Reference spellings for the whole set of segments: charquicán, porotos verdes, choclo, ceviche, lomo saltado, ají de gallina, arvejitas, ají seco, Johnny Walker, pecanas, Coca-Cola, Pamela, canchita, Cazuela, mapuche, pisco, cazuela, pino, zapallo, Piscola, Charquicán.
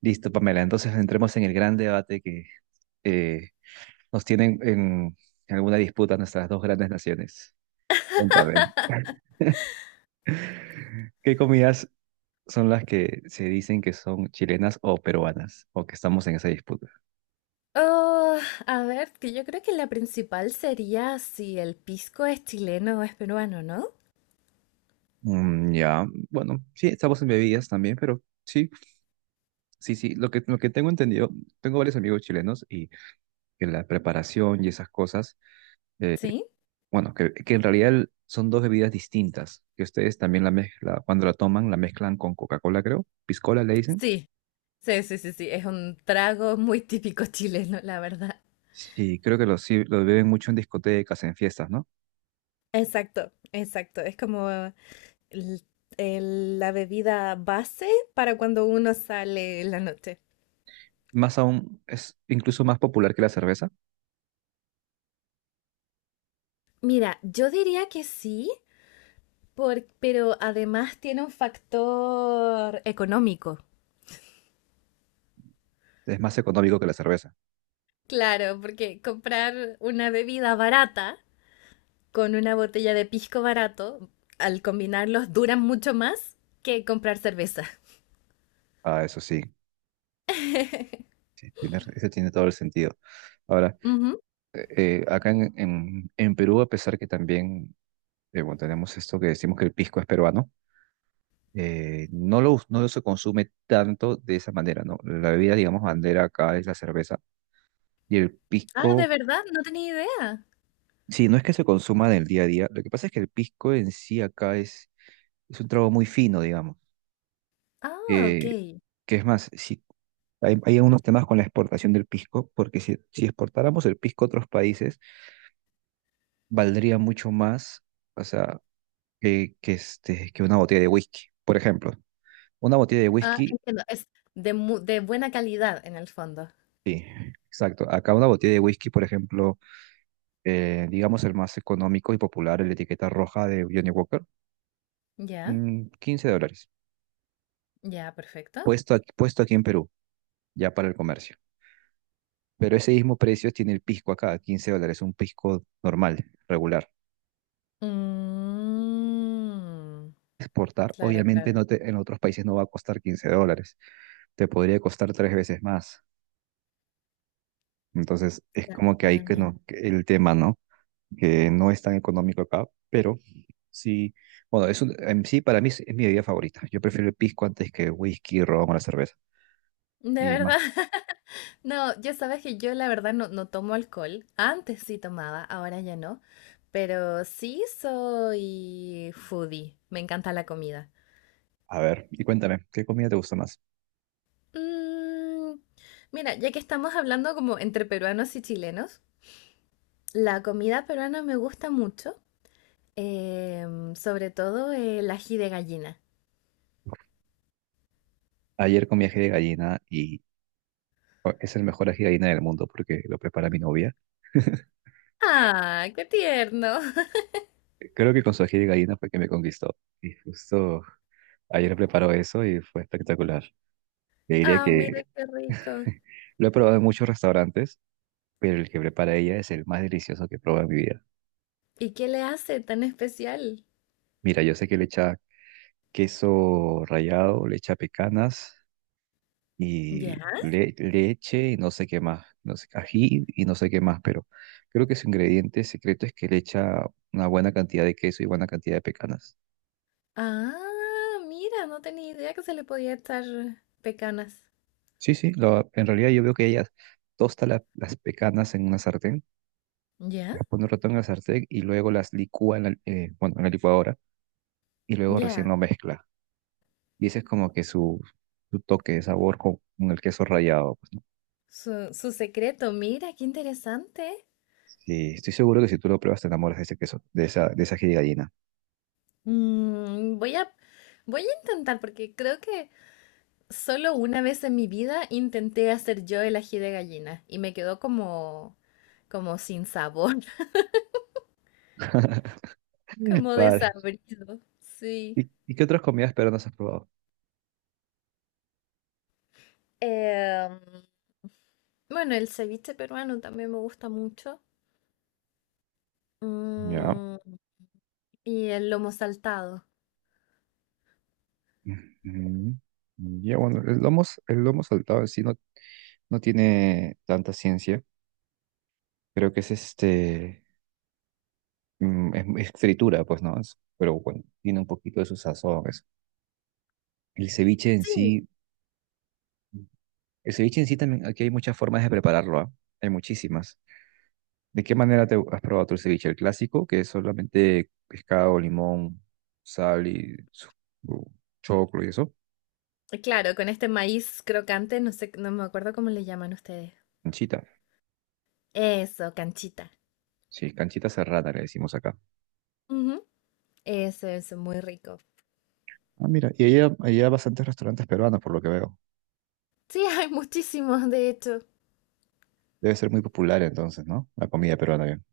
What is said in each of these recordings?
Listo, Pamela. Entonces entremos en el gran debate que eh, nos tienen en alguna disputa nuestras dos grandes naciones. Cuéntame. ¿Qué comidas son las que se dicen que son chilenas o peruanas? O que estamos en esa disputa. Oh, a ver, que yo creo que la principal sería si el pisco es chileno o es peruano, ¿no? Ya, bueno, sí, estamos en bebidas también, pero sí, sí, sí. Lo que tengo entendido, tengo varios amigos chilenos y que la preparación y esas cosas eh, ¿Sí? bueno, que en realidad son dos bebidas distintas, que ustedes también la mezcla, cuando la toman, la mezclan con Coca-Cola, creo. Piscola le dicen. Sí, sí, es un trago muy típico chileno, la verdad. Sí, creo que lo, sí, lo beben mucho en discotecas, en fiestas, ¿no? Exacto, exacto. Es como el- la bebida base para cuando uno sale en la noche. Más aún, es incluso más popular que la cerveza. Mira, yo diría que sí, pero además tiene un factor económico. Es más económico que la cerveza. Claro, porque comprar una bebida barata con una botella de pisco barato, al combinarlos duran mucho más que comprar cerveza. Ah, eso sí, sí, ese tiene todo el sentido. Ahora, Ujú. Acá en Perú, a pesar que también bueno, tenemos esto que decimos que el pisco es peruano, no se consume tanto de esa manera, ¿no? La bebida, digamos, bandera acá es la cerveza y el Ah, ¿de pisco, verdad? No tenía idea. sí, no es que se consuma en el día a día, lo que pasa es que el pisco en sí acá es un trago muy fino, digamos, Ah, ok. eh, que es más, si, hay algunos temas con la exportación del pisco, porque si exportáramos el pisco a otros países, valdría mucho más, o sea, que una botella de whisky, por ejemplo. Una botella de Ah, whisky, entiendo. Es de buena calidad en el fondo. sí, exacto. Acá una botella de whisky, por ejemplo, digamos el más económico y popular, el etiqueta roja de Johnny Walker, Ya, $15, ya, perfecto. Puesto aquí en Perú, ya para el comercio. Pero ese mismo precio tiene el pisco acá, $15, un pisco normal, regular. Mm, Exportar, claro, obviamente, claro. no te- en otros países no va a costar $15, te podría costar tres veces más. Entonces, es como que ahí que Claro. no, que el tema, ¿no? Que no es tan económico acá, pero sí, bueno, en sí para mí es mi bebida favorita. Yo prefiero el pisco antes que whisky, ron o la cerveza. ¿De Y más, verdad? No, ya sabes que yo la verdad no tomo alcohol. Antes sí tomaba, ahora ya no. Pero sí soy foodie. Me encanta la comida. a ver, y cuéntame, ¿qué comida te gusta más? Mm, mira, ya que estamos hablando como entre peruanos y chilenos, la comida peruana me gusta mucho. Sobre todo el ají de gallina. Ayer comí ají de gallina y es el mejor ají de gallina del mundo porque lo prepara mi novia. ¡Ah, qué tierno! Creo que con su ají de gallina fue que me conquistó. Y justo ayer preparó eso y fue espectacular. Le diría ¡Ah, que mira qué rico! lo he probado en muchos restaurantes, pero el que prepara ella es el más delicioso que he probado en mi vida. ¿Y qué le hace tan especial? Mira, yo sé que le echa queso rallado, le echa pecanas Ya. y leche y no sé qué más, no sé, ají y no sé qué más, pero creo que su ingrediente secreto es que le echa una buena cantidad de queso y buena cantidad de pecanas. Ah, mira, no tenía idea que se le podía echar pecanas. Sí, sí, en realidad yo veo que ella tosta las pecanas en una sartén, ¿Ya? las pone un rato en la sartén y luego las licúa bueno, en la licuadora y luego recién Ya. lo mezcla. Y ese es como que su toque de sabor con el queso rallado, pues. Su secreto, mira, qué interesante. Sí, estoy seguro que si tú lo pruebas te enamoras de ese queso, de esa ají de gallina. Mm, voy a, voy a intentar porque creo que solo una vez en mi vida intenté hacer yo el ají de gallina y me quedó como sin sabor, como Vale. desabrido. Sí. ¿Y qué otras comidas peruanas has probado? Em, bueno, el ceviche peruano también me gusta mucho. Ya. Mm, y el lomo saltado. Ujú. Ya, bueno, el lomo saltado en sí no tiene tanta ciencia. Creo que es fritura, pues, ¿no? Pero bueno, tiene un poquito de su sazón, eso. El ceviche en Sí, sí, el ceviche en sí también, aquí hay muchas formas de prepararlo, ¿ah? Hay muchísimas. ¿De qué manera te has probado tu ceviche? El clásico, que es solamente pescado, limón, sal y choclo y eso, claro, con este maíz crocante, no sé, no me acuerdo cómo le llaman ustedes. anchita. Eso, canchita. Sí, canchita cerrada le decimos acá. Ujú, eso, muy rico. Ah, mira, y ahí hay bastantes restaurantes peruanos, por lo que veo. Sí, hay muchísimos, de hecho. Debe ser muy popular entonces, ¿no? La comida peruana, bien.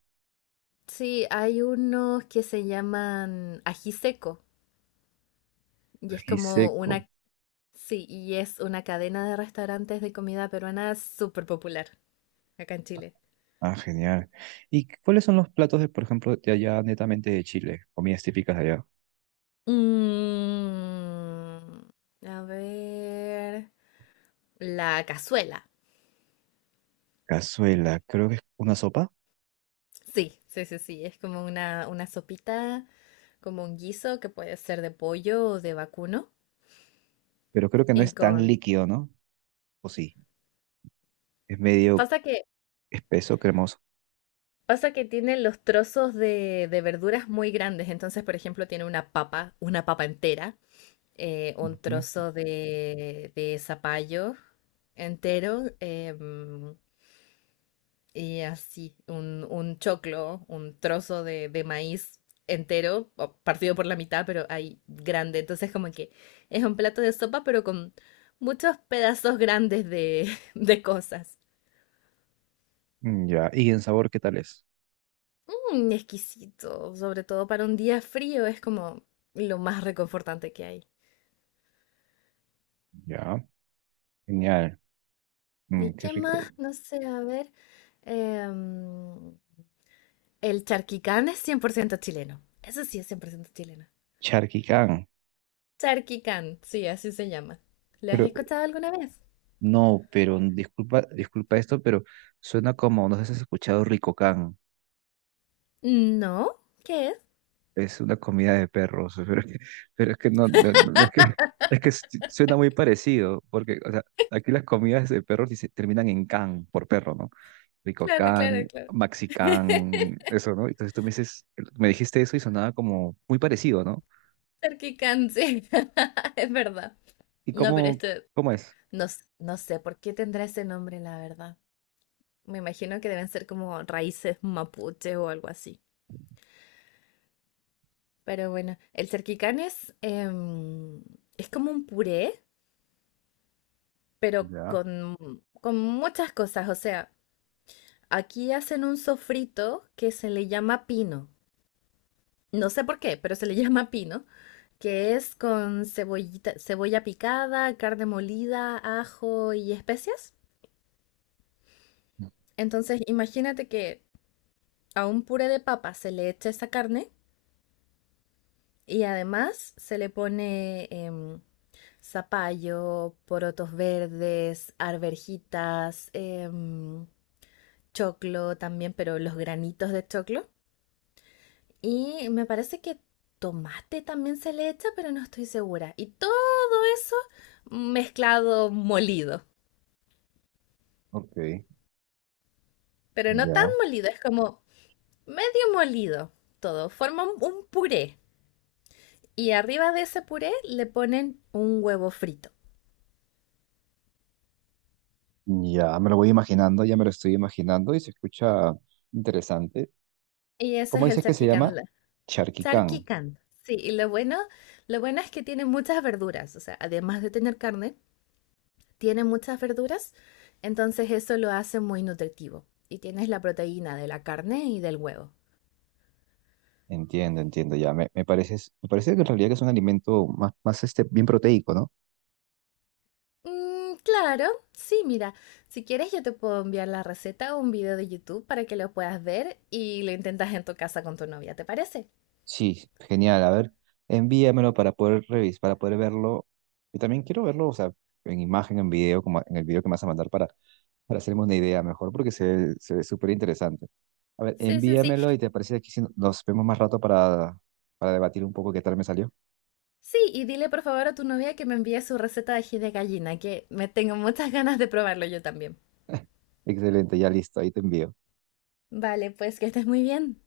Sí, hay unos que se llaman ají seco y es Ají seco. Sí, y es una cadena de restaurantes de comida peruana súper popular acá en Chile. Ah, genial. ¿Y cuáles son los platos de, por ejemplo, de allá, netamente de Chile? Comidas típicas de allá. Mm, a ver, la cazuela. Cazuela, creo que es una sopa, Sí, es como una sopita, como un guiso que puede ser de pollo o de vacuno. pero creo que no Y es tan con... líquido, ¿no? O sí, es medio Pasa que, espeso, cremoso. pasa que tiene los trozos de verduras muy grandes. Entonces, por ejemplo, tiene una papa entera, un Ujú. trozo de zapallo entero, y así, un choclo, un trozo de maíz entero, o partido por la mitad, pero ahí grande. Entonces, como que es un plato de sopa, pero con muchos pedazos grandes de, de cosas. Mm, ya, ¿y en sabor qué tal es? Mm, exquisito, sobre todo para un día frío, es como lo más reconfortante que hay. Ya, genial. ¿Y Qué qué más? rico. No sé, a ver. em, el charquicán es 100% chileno. Eso sí es 100% chileno. Charquicán. Charky Khan, sí, así se llama. ¿Lo has Pero escuchado alguna vez? no, pero disculpa, esto, pero suena como, no sé si has escuchado Ricocán, No, ¿qué es? es una comida de perros, pero es que no es que, es que suena muy parecido, porque, o sea, aquí las comidas de perros terminan en can, por perro, ¿no? Claro, Ricocán, claro, claro. Maxicán, eso, ¿no? Entonces tú me dices, me dijiste eso y sonaba como muy parecido, ¿no? Charky Khan, sí, es verdad. ¿Y No, pero cómo, esto, cómo es? no, s- no sé por qué tendrá ese nombre, la verdad. Me imagino que deben ser como raíces mapuche o algo así. Pero bueno, el cerquicán es, es como un puré, pero Ya, con muchas cosas. O sea, aquí hacen un sofrito que se le llama pino. No sé por qué, pero se le llama pino, que es con cebollita, cebolla picada, carne molida, ajo y especias. Entonces, imagínate que a un puré de papa se le echa esa carne y además se le pone zapallo, porotos verdes, arvejitas, choclo también, pero los granitos de choclo. Y me parece que tomate también se le echa, pero no estoy segura. Y todo eso mezclado, molido. ok, Pero no tan ya, molido, es como medio molido todo. Forma un puré. Y arriba de ese puré le ponen un huevo frito. ya, me lo voy imaginando, ya me lo estoy imaginando y se escucha interesante. Y eso ¿Cómo es el dices que se charquicán. llama? la- Charquicán. Charquicán. Sí, y lo bueno es que tiene muchas verduras. O sea, además de tener carne, tiene muchas verduras. Entonces eso lo hace muy nutritivo. Y tienes la proteína de la carne y del huevo. Entiendo, entiendo, ya. Me parece que en realidad que es un alimento más, más bien proteico, ¿no? Claro, sí, mira, si quieres yo te puedo enviar la receta o un video de YouTube para que lo puedas ver y lo intentas en tu casa con tu novia, ¿te parece? Sí, genial. A ver, envíamelo para poder revisar, para poder verlo. Y también quiero verlo, o sea, en imagen, en video, como en el video que me vas a mandar para hacerme una idea mejor, porque se ve súper interesante. A ver, Sí, sí, sí. envíamelo y te parece aquí si nos vemos más rato para debatir un poco qué tal me salió. Sí, y dile por favor a tu novia que me envíe su receta de ají de gallina, que me tengo muchas ganas de probarlo yo también. Excelente, ya listo, ahí te envío. Vale, pues que estés muy bien.